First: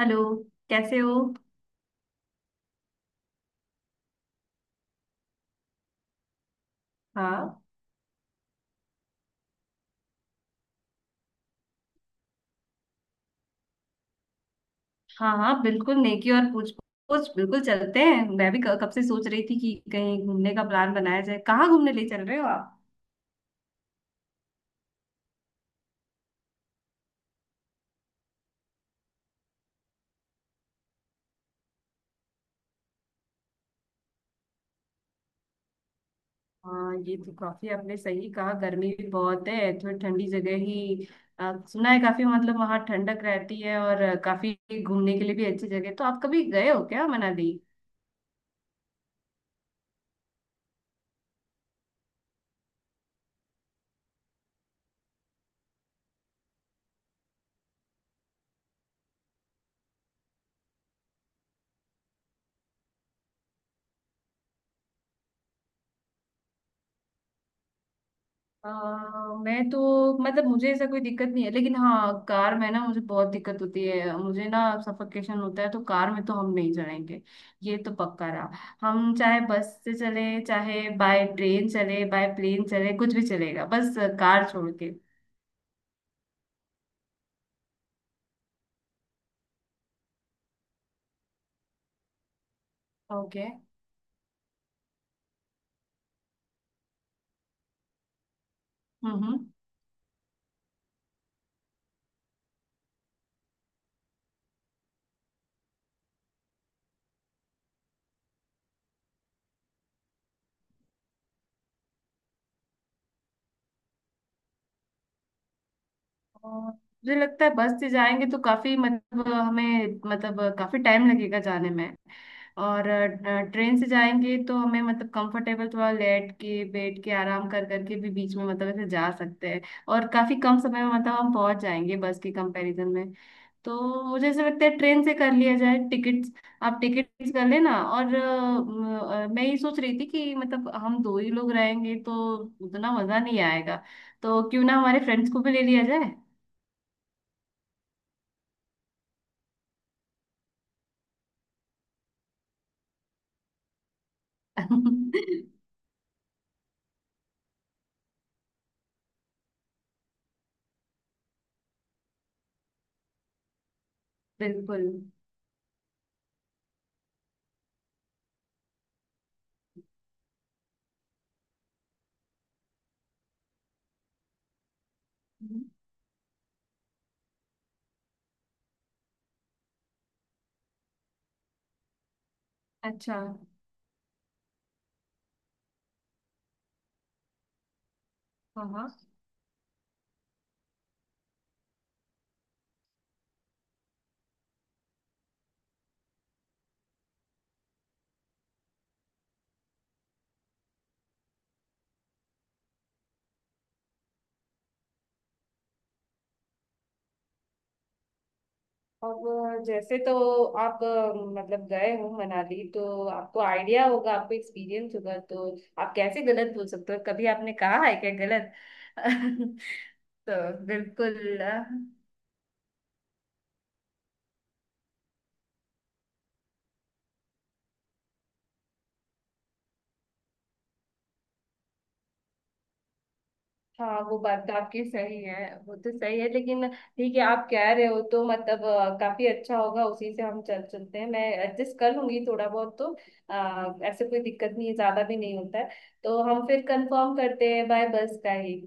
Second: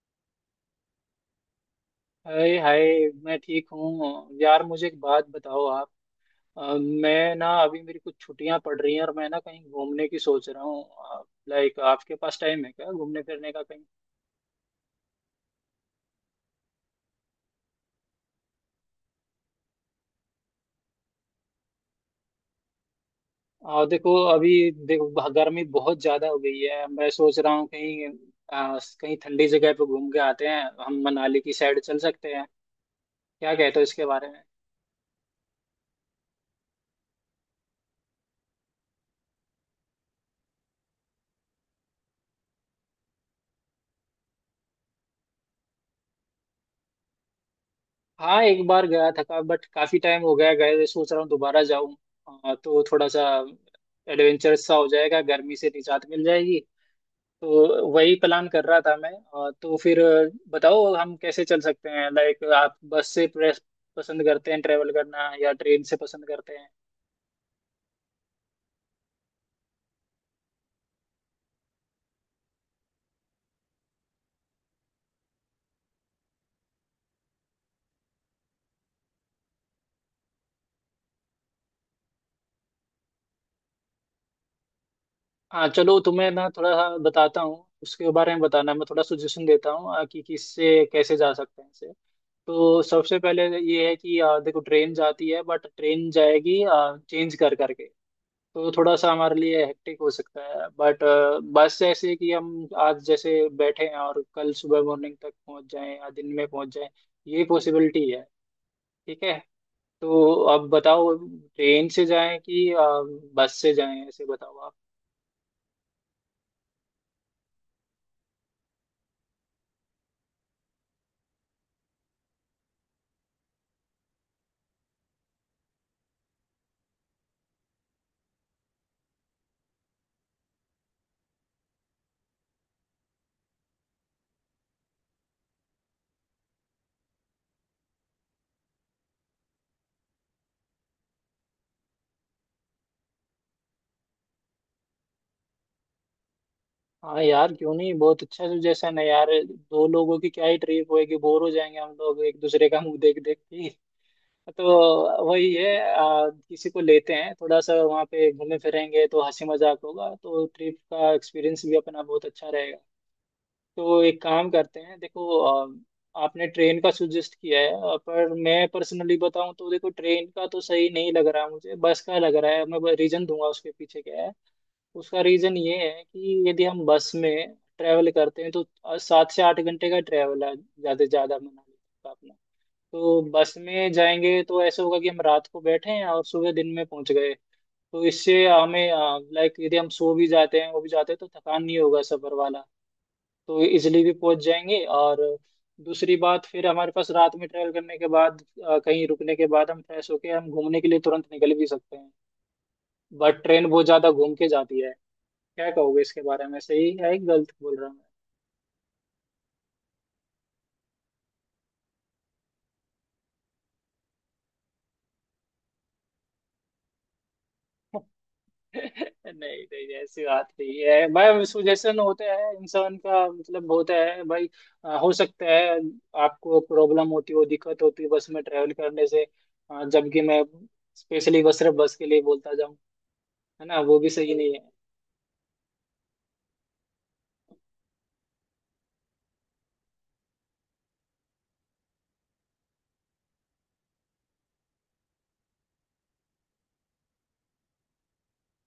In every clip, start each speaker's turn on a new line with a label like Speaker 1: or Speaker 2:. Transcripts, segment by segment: Speaker 1: Hello. कैसे हो?
Speaker 2: Hi, hi. मैं ठीक हूँ यार। मुझे एक बात बताओ आप। अ, मैं ना
Speaker 1: हाँ
Speaker 2: अभी मेरी कुछ छुट्टियां पड़ रही हैं, और मैं ना कहीं घूमने की सोच रहा हूँ। लाइक आपके पास टाइम है क्या घूमने फिरने का कहीं?
Speaker 1: हाँ हाँ बिल्कुल, नेकी और पूछ पूछ। बिल्कुल चलते हैं, मैं भी कब से सोच रही थी कि कहीं घूमने का प्लान बनाया जाए। कहाँ घूमने ले चल रहे हो आप?
Speaker 2: देखो, अभी देखो, गर्मी बहुत ज्यादा हो गई है। मैं सोच रहा हूँ कहीं कहीं ठंडी जगह पे घूम के आते हैं हम। मनाली की साइड चल सकते हैं। क्या कहते हो इसके बारे में?
Speaker 1: हाँ, ये तो काफी आपने सही कहा, गर्मी भी बहुत है, थोड़ी ठंडी जगह ही। सुना है काफी मतलब वहाँ ठंडक रहती है, और काफी घूमने के लिए भी अच्छी जगह है। तो आप कभी गए हो क्या मनाली?
Speaker 2: हाँ, एक बार गया था बट काफी टाइम हो गया गए हुए, सोच रहा हूँ दोबारा जाऊँ। तो थोड़ा सा एडवेंचर सा हो जाएगा, गर्मी से निजात मिल जाएगी। तो वही प्लान कर रहा था मैं। तो फिर बताओ हम कैसे चल सकते हैं। लाइक आप बस से प्रेस पसंद करते हैं ट्रेवल करना या ट्रेन से पसंद करते हैं?
Speaker 1: अ, मैं तो मतलब मुझे ऐसा कोई दिक्कत नहीं है, लेकिन हाँ कार में ना मुझे बहुत दिक्कत होती है, मुझे ना सफोकेशन होता है, तो कार में तो हम नहीं चलेंगे। ये तो पक्का रहा। हम चाहे बस से चले, चाहे बाय ट्रेन चले, बाय प्लेन चले, कुछ भी चलेगा, बस कार छोड़ के।
Speaker 2: हाँ चलो, तुम्हें ना थोड़ा सा बताता हूँ उसके बारे में। बताना मैं थोड़ा सजेशन देता हूँ कि किससे कैसे जा सकते हैं इसे। तो सबसे पहले
Speaker 1: ओके।
Speaker 2: ये है कि देखो, ट्रेन जाती है बट ट्रेन जाएगी चेंज कर करके। तो थोड़ा सा हमारे
Speaker 1: हम्म
Speaker 2: लिए हेक्टिक हो सकता है। बट बस जैसे कि हम आज जैसे बैठे हैं और कल सुबह मॉर्निंग तक पहुंच जाएं या दिन में पहुंच जाएं। ये पॉसिबिलिटी है। ठीक है। तो अब बताओ ट्रेन से जाएं कि बस से जाएं, ऐसे बताओ आप।
Speaker 1: और मुझे लगता है बस से जाएंगे तो काफी मतलब हमें मतलब काफी टाइम लगेगा जाने में। और ट्रेन से जाएंगे तो हमें मतलब कंफर्टेबल थोड़ा लेट के बैठ के आराम कर करके भी बीच में मतलब ऐसे जा सकते हैं, और काफी कम समय में मतलब हम पहुंच जाएंगे बस के कंपैरिजन में। तो मुझे ऐसा लगता है ट्रेन से कर लिया जाए टिकट्स। आप टिकट्स कर लेना। और मैं ये सोच रही थी कि मतलब हम दो ही लोग रहेंगे तो उतना मजा नहीं आएगा, तो क्यों ना हमारे फ्रेंड्स को भी ले लिया जाए?
Speaker 2: हाँ यार, क्यों नहीं। बहुत अच्छा सजेशन है यार। दो लोगों की क्या ही ट्रिप होएगी, बोर हो जाएंगे हम लोग एक दूसरे का मुंह देख देख के। तो वही है, किसी को लेते हैं। थोड़ा सा वहाँ पे घूमे फिरेंगे तो हंसी मजाक होगा, तो ट्रिप का एक्सपीरियंस भी अपना बहुत अच्छा रहेगा। तो एक काम करते
Speaker 1: बिल्कुल।
Speaker 2: हैं, देखो, आपने ट्रेन का सुजेस्ट किया है, पर मैं पर्सनली बताऊं तो देखो, ट्रेन का तो सही नहीं लग रहा मुझे, बस का लग रहा है। मैं रीजन दूंगा उसके पीछे क्या है। उसका रीजन ये है कि यदि हम बस में ट्रैवल करते हैं तो 7 से 8 घंटे का ट्रैवल है ज्यादा से ज्यादा मनाली का अपना।
Speaker 1: अच्छा।
Speaker 2: तो बस में जाएंगे तो ऐसा होगा कि हम रात को बैठे हैं और सुबह दिन में पहुंच गए। तो इससे
Speaker 1: हाँ हाँ।
Speaker 2: हमें, लाइक यदि हम सो भी जाते हैं वो भी जाते हैं तो थकान नहीं होगा सफर वाला। तो इजिली भी पहुंच जाएंगे। और दूसरी बात, फिर हमारे पास रात में ट्रैवल करने के बाद कहीं रुकने के बाद हम फ्रेश होके हम घूमने के लिए तुरंत निकल भी सकते हैं। बट ट्रेन बहुत ज्यादा घूम के जाती है। क्या कहोगे इसके बारे में? सही है? गलत बोल रहा हूँ मैं?
Speaker 1: अब जैसे तो आप मतलब गए हो मनाली तो आपको आइडिया होगा, आपको एक्सपीरियंस होगा, तो आप कैसे गलत बोल सकते हो? कभी आपने कहा है क्या गलत?
Speaker 2: नहीं, नहीं ऐसी बात
Speaker 1: तो
Speaker 2: नहीं है
Speaker 1: बिल्कुल।
Speaker 2: भाई, सुजेशन होते हैं इंसान का, मतलब होता है भाई। हो सकता है आपको प्रॉब्लम होती हो, दिक्कत होती हो बस में ट्रेवल करने से। जबकि मैं स्पेशली बस सिर्फ बस के लिए बोलता जाऊँ, है ना, वो
Speaker 1: हाँ,
Speaker 2: भी
Speaker 1: वो
Speaker 2: सही
Speaker 1: बात तो
Speaker 2: नहीं है।
Speaker 1: आपकी सही है। वो तो सही है, लेकिन ठीक है, आप कह रहे हो तो मतलब काफी अच्छा होगा, उसी से हम चल चलते हैं, मैं एडजस्ट कर लूंगी थोड़ा बहुत तो। ऐसे कोई दिक्कत नहीं है, ज्यादा भी नहीं होता है। तो हम फिर कंफर्म करते हैं बाय बस का ही।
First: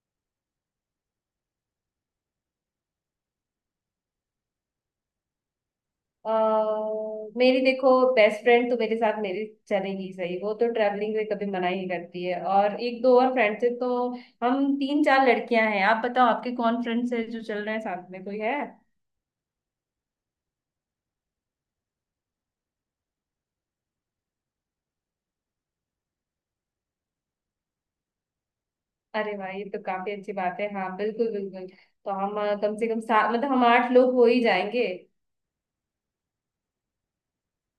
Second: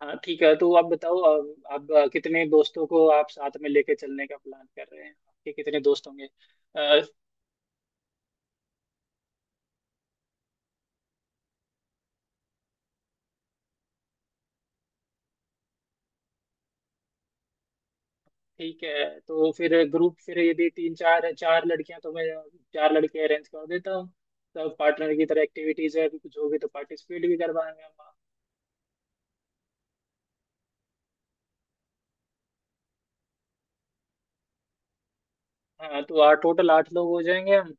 Speaker 2: हाँ ठीक है। तो आप बताओ आप कितने दोस्तों को आप साथ में लेके चलने का प्लान कर रहे हैं? आपके कितने दोस्त होंगे?
Speaker 1: अ, मेरी देखो बेस्ट फ्रेंड तो मेरे साथ मेरी चलेगी सही, वो तो ट्रैवलिंग में कभी मना ही करती है। और एक दो और फ्रेंड से तो हम तीन चार लड़कियां हैं। आप बताओ, आपके कौन फ्रेंड्स हैं जो चल रहे हैं साथ में? कोई है?
Speaker 2: ठीक है तो फिर ग्रुप, फिर यदि तीन चार चार लड़कियां तो मैं चार लड़के अरेंज कर देता हूँ। सब पार्टनर की तरह एक्टिविटीज है कुछ होगी तो पार्टिसिपेट भी करवाएंगे हम।
Speaker 1: अरे वाह, ये तो काफी अच्छी बात है। हाँ, बिल्कुल बिल्कुल। तो हम कम से कम सात मतलब हम आठ लोग हो ही जाएंगे।
Speaker 2: हाँ तो आठ, टोटल आठ लोग हो जाएंगे हम।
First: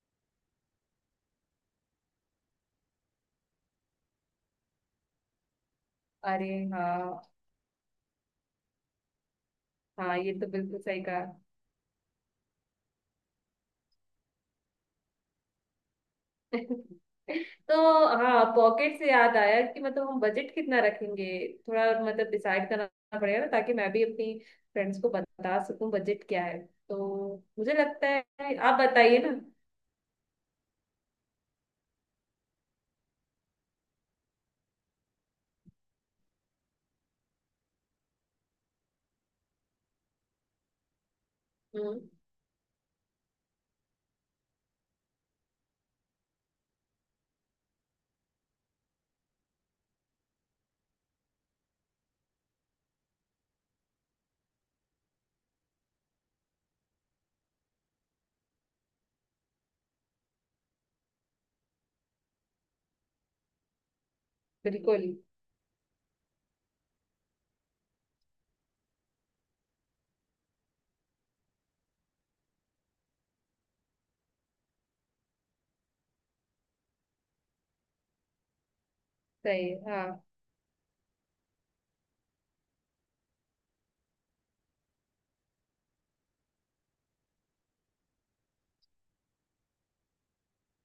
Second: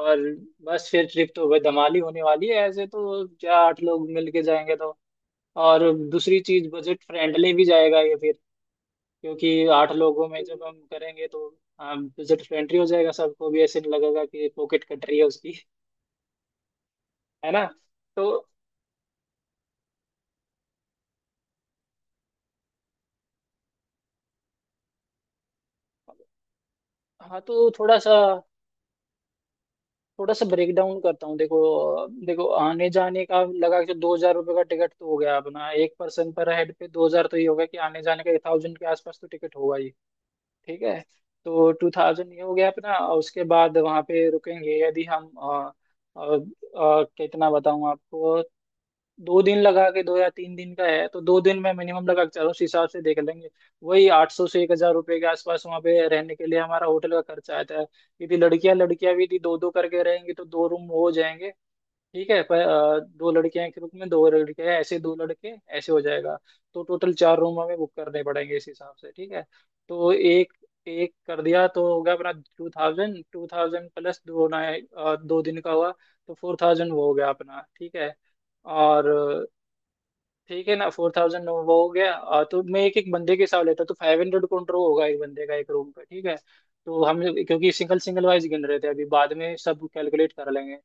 Speaker 2: और बस, फिर ट्रिप तो भाई धमाल ही होने वाली है। ऐसे तो क्या, आठ लोग मिलके जाएंगे तो। और दूसरी
Speaker 1: अरे
Speaker 2: चीज, बजट
Speaker 1: हाँ।
Speaker 2: फ्रेंडली भी जाएगा ये फिर क्योंकि आठ
Speaker 1: हाँ,
Speaker 2: लोगों
Speaker 1: ये
Speaker 2: में
Speaker 1: तो
Speaker 2: जब हम
Speaker 1: बिल्कुल सही कहा।
Speaker 2: करेंगे तो बजट फ्रेंडली हो जाएगा, सबको भी ऐसे नहीं लगेगा कि पॉकेट कट रही है उसकी। है ना।
Speaker 1: तो
Speaker 2: तो
Speaker 1: हाँ, पॉकेट से याद आया कि मतलब हम बजट कितना रखेंगे? थोड़ा मतलब डिसाइड करना पड़ेगा ना, ताकि मैं भी अपनी फ्रेंड्स को बता सकूं बजट क्या है।
Speaker 2: हाँ।
Speaker 1: तो
Speaker 2: तो
Speaker 1: मुझे लगता है आप बताइए ना।
Speaker 2: थोड़ा सा ब्रेक डाउन करता हूँ। देखो देखो, आने जाने का लगा के 2,000 रुपये का टिकट तो हो गया अपना एक पर्सन पर, हेड पे 2,000। तो ये हो गया कि आने जाने का 1,000 के आसपास तो टिकट होगा ही। ठीक है। तो टू
Speaker 1: हम्म।
Speaker 2: थाउजेंड ये हो गया अपना। और उसके बाद वहाँ पे रुकेंगे यदि हम कितना बताऊँ आपको। 2 दिन लगा के, 2 या 3 दिन का है तो 2 दिन में मिनिमम लगा के चलो, उस हिसाब से देख लेंगे। वही 800 से 1,000 रुपये के आसपास वहाँ पे रहने के लिए हमारा होटल का खर्चा आता है। यदि लड़कियां लड़कियां भी यदि दो दो करके रहेंगी तो दो रूम हो जाएंगे। ठीक है, पर दो लड़कियां के रूप में दो लड़के हैं, ऐसे
Speaker 1: बिल्कुल।
Speaker 2: दो लड़के, ऐसे हो जाएगा। तो टोटल चार रूम हमें बुक करने पड़ेंगे इस हिसाब से। ठीक है। तो एक एक कर दिया तो हो गया अपना 2,000, 2,000 प्लस दो ना, दो दिन का हुआ। तो 4,000 वो हो गया अपना, ठीक है। और
Speaker 1: सही है। हाँ,
Speaker 2: ठीक है ना, 4,000 वो हो गया। तो मैं एक एक बंदे के हिसाब लेता तो 500 कॉन्ट्रो होगा एक बंदे का एक रूम का। ठीक है। तो हम क्योंकि सिंगल सिंगल वाइज गिन रहे थे अभी, बाद में सब कैलकुलेट कर लेंगे।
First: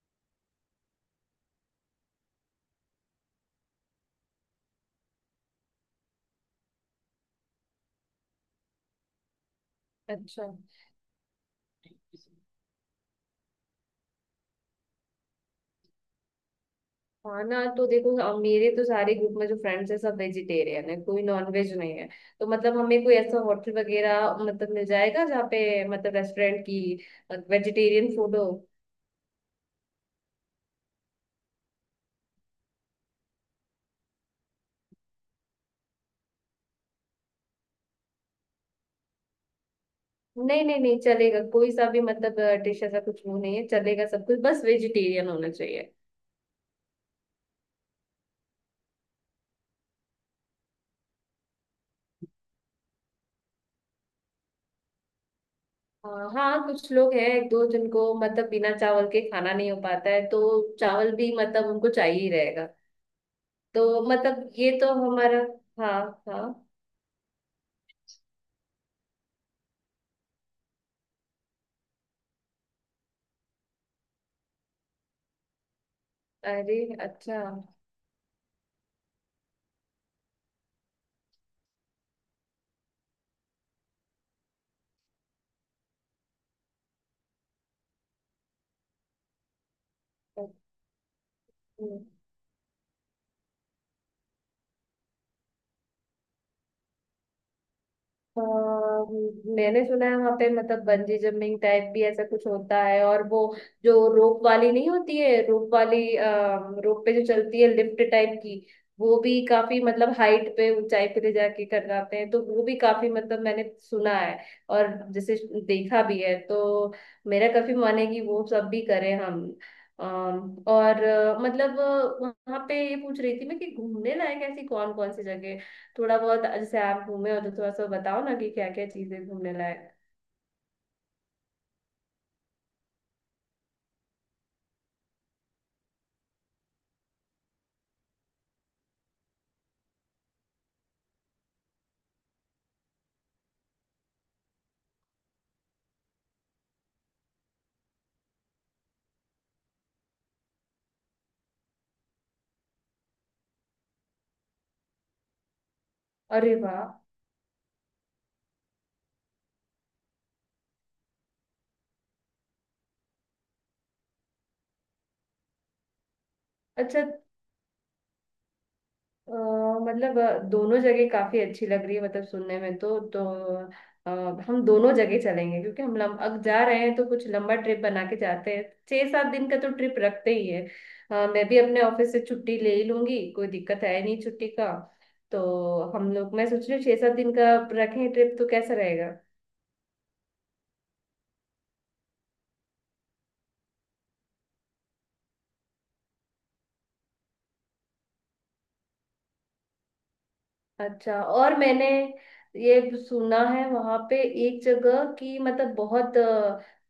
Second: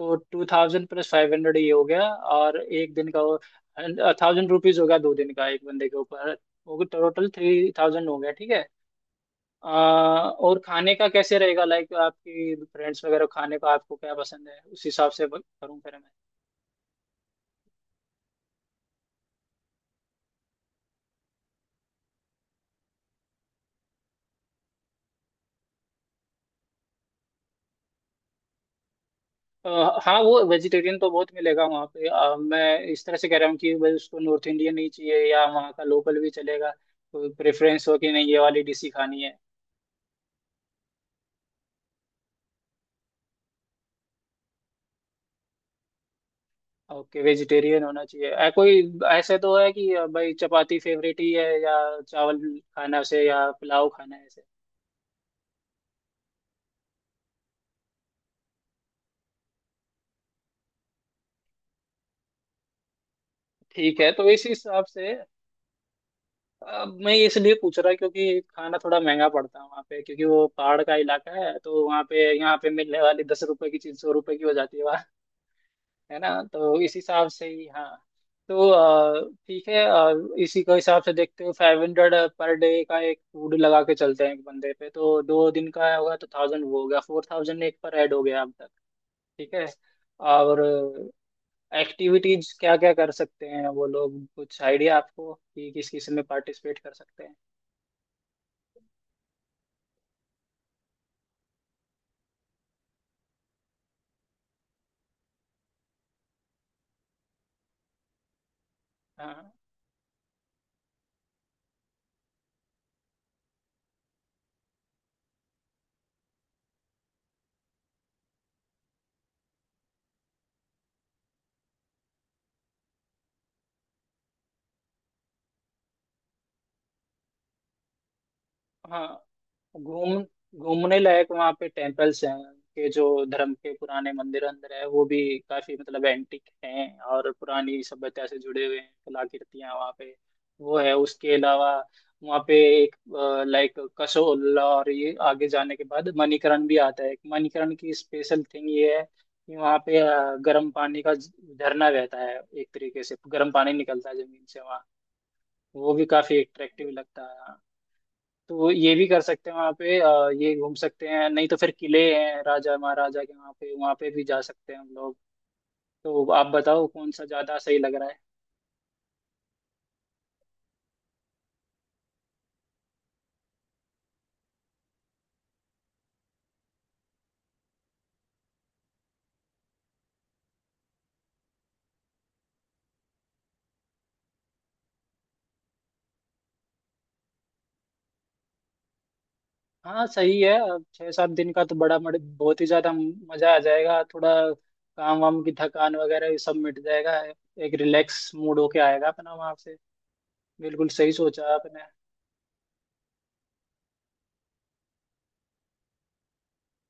Speaker 2: तो 2,000 प्लस 500 ये हो गया, और 1 दिन का वो 1,000 रुपीज हो गया, 2 दिन का एक बंदे के ऊपर। वो टोटल 3,000 हो गया। ठीक है। आ,
Speaker 1: अच्छा।
Speaker 2: और खाने का कैसे रहेगा? लाइक आपकी फ्रेंड्स वगैरह खाने का आपको क्या पसंद है? उस हिसाब से करूँ फिर।
Speaker 1: खाना तो देखो, अब मेरे तो सारे ग्रुप में जो फ्रेंड्स है सब वेजिटेरियन है, कोई नॉन वेज नहीं है। तो मतलब हमें कोई ऐसा होटल वगैरह मतलब मिल जाएगा जहाँ पे मतलब रेस्टोरेंट की वेजिटेरियन फूड हो।
Speaker 2: अ, हाँ, वो वेजिटेरियन तो बहुत मिलेगा वहाँ पे। मैं इस तरह से कह रहा हूँ कि भाई, उसको नॉर्थ इंडियन ही चाहिए या वहाँ का लोकल भी चलेगा? कोई प्रेफरेंस हो कि नहीं, ये वाली डिश ही खानी है?
Speaker 1: नहीं नहीं नहीं, चलेगा कोई सा भी मतलब डिश, ऐसा कुछ वो नहीं है, चलेगा सब कुछ, बस वेजिटेरियन होना चाहिए।
Speaker 2: ओके, वेजिटेरियन होना चाहिए। कोई ऐसे तो है कि भाई चपाती फेवरेट ही है, या चावल खाना से, या पुलाव खाना है ऐसे?
Speaker 1: हाँ हाँ, कुछ लोग हैं एक दो जिनको मतलब बिना चावल के खाना नहीं हो पाता है, तो चावल भी मतलब उनको चाहिए ही रहेगा।
Speaker 2: ठीक
Speaker 1: तो
Speaker 2: है तो इस
Speaker 1: मतलब ये
Speaker 2: हिसाब
Speaker 1: तो
Speaker 2: से,
Speaker 1: हमारा। हाँ। हाँ।
Speaker 2: मैं इसलिए पूछ रहा क्योंकि खाना थोड़ा महंगा पड़ता है वहाँ पे, क्योंकि वो पहाड़ का इलाका है तो वहाँ पे, यहाँ पे मिलने वाली 10 रुपए की चीज 100 रुपए की हो जाती है। है ना।
Speaker 1: अरे
Speaker 2: तो इस हिसाब
Speaker 1: अच्छा।
Speaker 2: से ही, हाँ। तो ठीक है। इसी के हिसाब से देखते हो, 500 पर डे का एक फूड लगा के चलते हैं एक बंदे पे तो 2 दिन का होगा तो 1,000 वो हो गया। 4,000 एक पर ऐड हो गया अब तक। ठीक है। और एक्टिविटीज क्या क्या कर सकते हैं वो लोग, कुछ आइडिया आपको कि किस किस में पार्टिसिपेट कर सकते हैं?
Speaker 1: अ, मैंने सुना है वहां पे मतलब बंजी जंपिंग टाइप भी ऐसा कुछ होता है। और वो जो रोप वाली नहीं होती है, रोप वाली रोप पे जो चलती है लिफ्ट टाइप की, वो भी
Speaker 2: हाँ
Speaker 1: काफी मतलब हाइट पे, ऊंचाई पे ले जाके करवाते हैं, तो वो भी काफी मतलब मैंने सुना है और जैसे देखा भी है, तो मेरा काफी मन है कि वो सब भी करें हम। और मतलब वहां पे ये पूछ रही थी मैं कि घूमने लायक ऐसी कौन कौन सी जगह है? थोड़ा बहुत जैसे आप घूमे हो तो थोड़ा सा बताओ ना कि क्या क्या
Speaker 2: हाँ।
Speaker 1: चीजें घूमने लायक।
Speaker 2: घूम घूमने लायक वहाँ पे टेम्पल्स हैं, के जो धर्म के पुराने मंदिर अंदर है वो भी काफी मतलब एंटिक हैं और पुरानी सभ्यता से जुड़े हुए हैं कलाकृतियां वहाँ पे। वो है उसके अलावा। वहाँ पे एक, लाइक कसोल, और ये आगे जाने के बाद मणिकरण भी आता है। मणिकरण की स्पेशल थिंग ये है कि वहाँ पे गर्म पानी का झरना बहता है, एक तरीके से गर्म पानी निकलता है जमीन से वहाँ। वो भी काफी
Speaker 1: अरे वाह।
Speaker 2: अट्रैक्टिव लगता है। तो वो ये भी कर सकते हैं वहाँ पे, ये घूम सकते हैं, नहीं तो फिर किले हैं राजा महाराजा के वहाँ पे, वहाँ पे भी जा सकते हैं हम लोग। तो आप बताओ
Speaker 1: अच्छा।
Speaker 2: कौन सा ज्यादा सही लग रहा है?
Speaker 1: अ, मतलब दोनों जगह काफी अच्छी लग रही है मतलब सुनने में, तो अ, हम दोनों जगह चलेंगे, क्योंकि हम अब जा रहे हैं तो कुछ लंबा ट्रिप बना के जाते हैं। 6-7 दिन का तो ट्रिप रखते ही है। मैं भी अपने ऑफिस से छुट्टी ले ही लूंगी, कोई दिक्कत है नहीं छुट्टी का। तो हम लोग, मैं सोच रही हूँ, 6-7 दिन का रखें ट्रिप, तो कैसा रहेगा?
Speaker 2: हाँ सही है। अब 6-7 दिन का तो बड़ा बहुत ही ज्यादा मजा आ जाएगा। थोड़ा काम वाम की थकान वगैरह ये सब मिट जाएगा। एक रिलैक्स मूड होके आएगा अपना वहाँ से। बिल्कुल सही
Speaker 1: अच्छा,
Speaker 2: सोचा
Speaker 1: और
Speaker 2: आपने।
Speaker 1: मैंने ये सुना है वहां पे एक जगह की मतलब बहुत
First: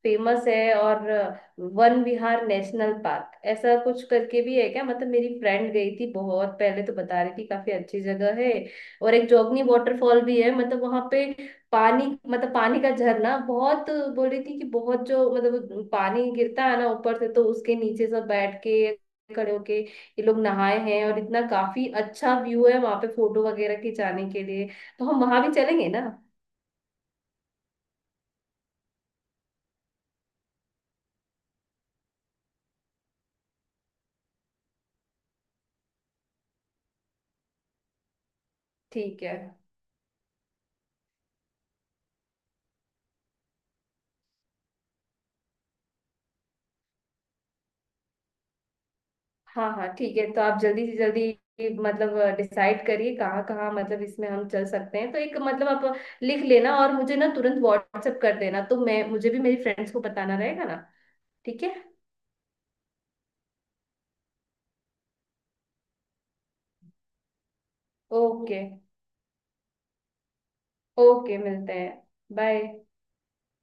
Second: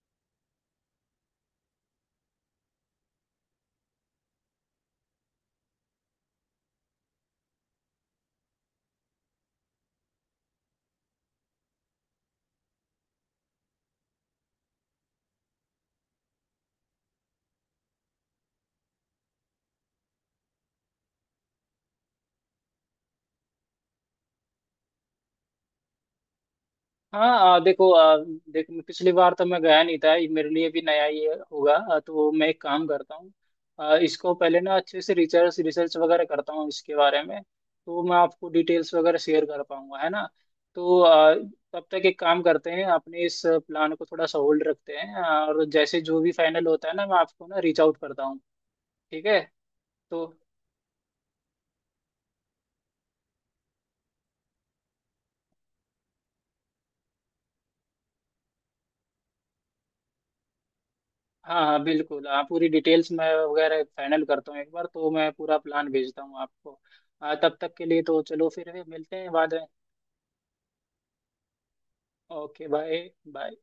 Speaker 1: फेमस है, और वन विहार नेशनल पार्क ऐसा कुछ करके भी है क्या? मतलब मेरी फ्रेंड गई थी बहुत पहले तो बता रही थी काफी अच्छी जगह है। और एक जोगनी वाटरफॉल भी है मतलब वहां पे, पानी मतलब पानी का झरना बहुत, बोल रही थी कि बहुत जो मतलब पानी गिरता है ना ऊपर से, तो उसके नीचे सब बैठ के, खड़े होके ये लोग नहाए हैं, और इतना काफी अच्छा व्यू है वहां पे फोटो वगैरह खिंचाने के लिए। तो हम वहां भी चलेंगे ना?
Speaker 2: हाँ। देखो, देख, पिछली बार तो मैं गया नहीं था, ये मेरे लिए भी नया ही होगा। तो मैं एक काम करता हूँ, इसको पहले ना अच्छे से रिसर्च रिसर्च वगैरह करता हूँ इसके बारे में, तो मैं आपको डिटेल्स वगैरह
Speaker 1: ठीक है।
Speaker 2: शेयर कर पाऊंगा, है ना। तो तब तक एक काम करते हैं, अपने इस प्लान को थोड़ा सा होल्ड रखते हैं, और जैसे जो भी फाइनल होता है ना, मैं आपको ना रीच आउट करता हूँ। ठीक है।
Speaker 1: हाँ हाँ ठीक है।
Speaker 2: तो
Speaker 1: तो आप जल्दी से जल्दी मतलब डिसाइड करिए कहाँ कहाँ मतलब इसमें हम चल सकते हैं, तो एक मतलब आप लिख लेना और मुझे ना तुरंत व्हाट्सएप कर देना, तो मैं, मुझे भी मेरी फ्रेंड्स को बताना रहेगा ना।
Speaker 2: हाँ
Speaker 1: ठीक है।
Speaker 2: हाँ बिल्कुल। आप पूरी डिटेल्स मैं वगैरह फाइनल करता हूँ एक बार, तो मैं पूरा प्लान भेजता हूँ आपको। तब तक के लिए तो चलो,
Speaker 1: ओके।
Speaker 2: फिर मिलते हैं बाद में।
Speaker 1: ओके, मिलते हैं। बाय।
Speaker 2: Okay, bye bye.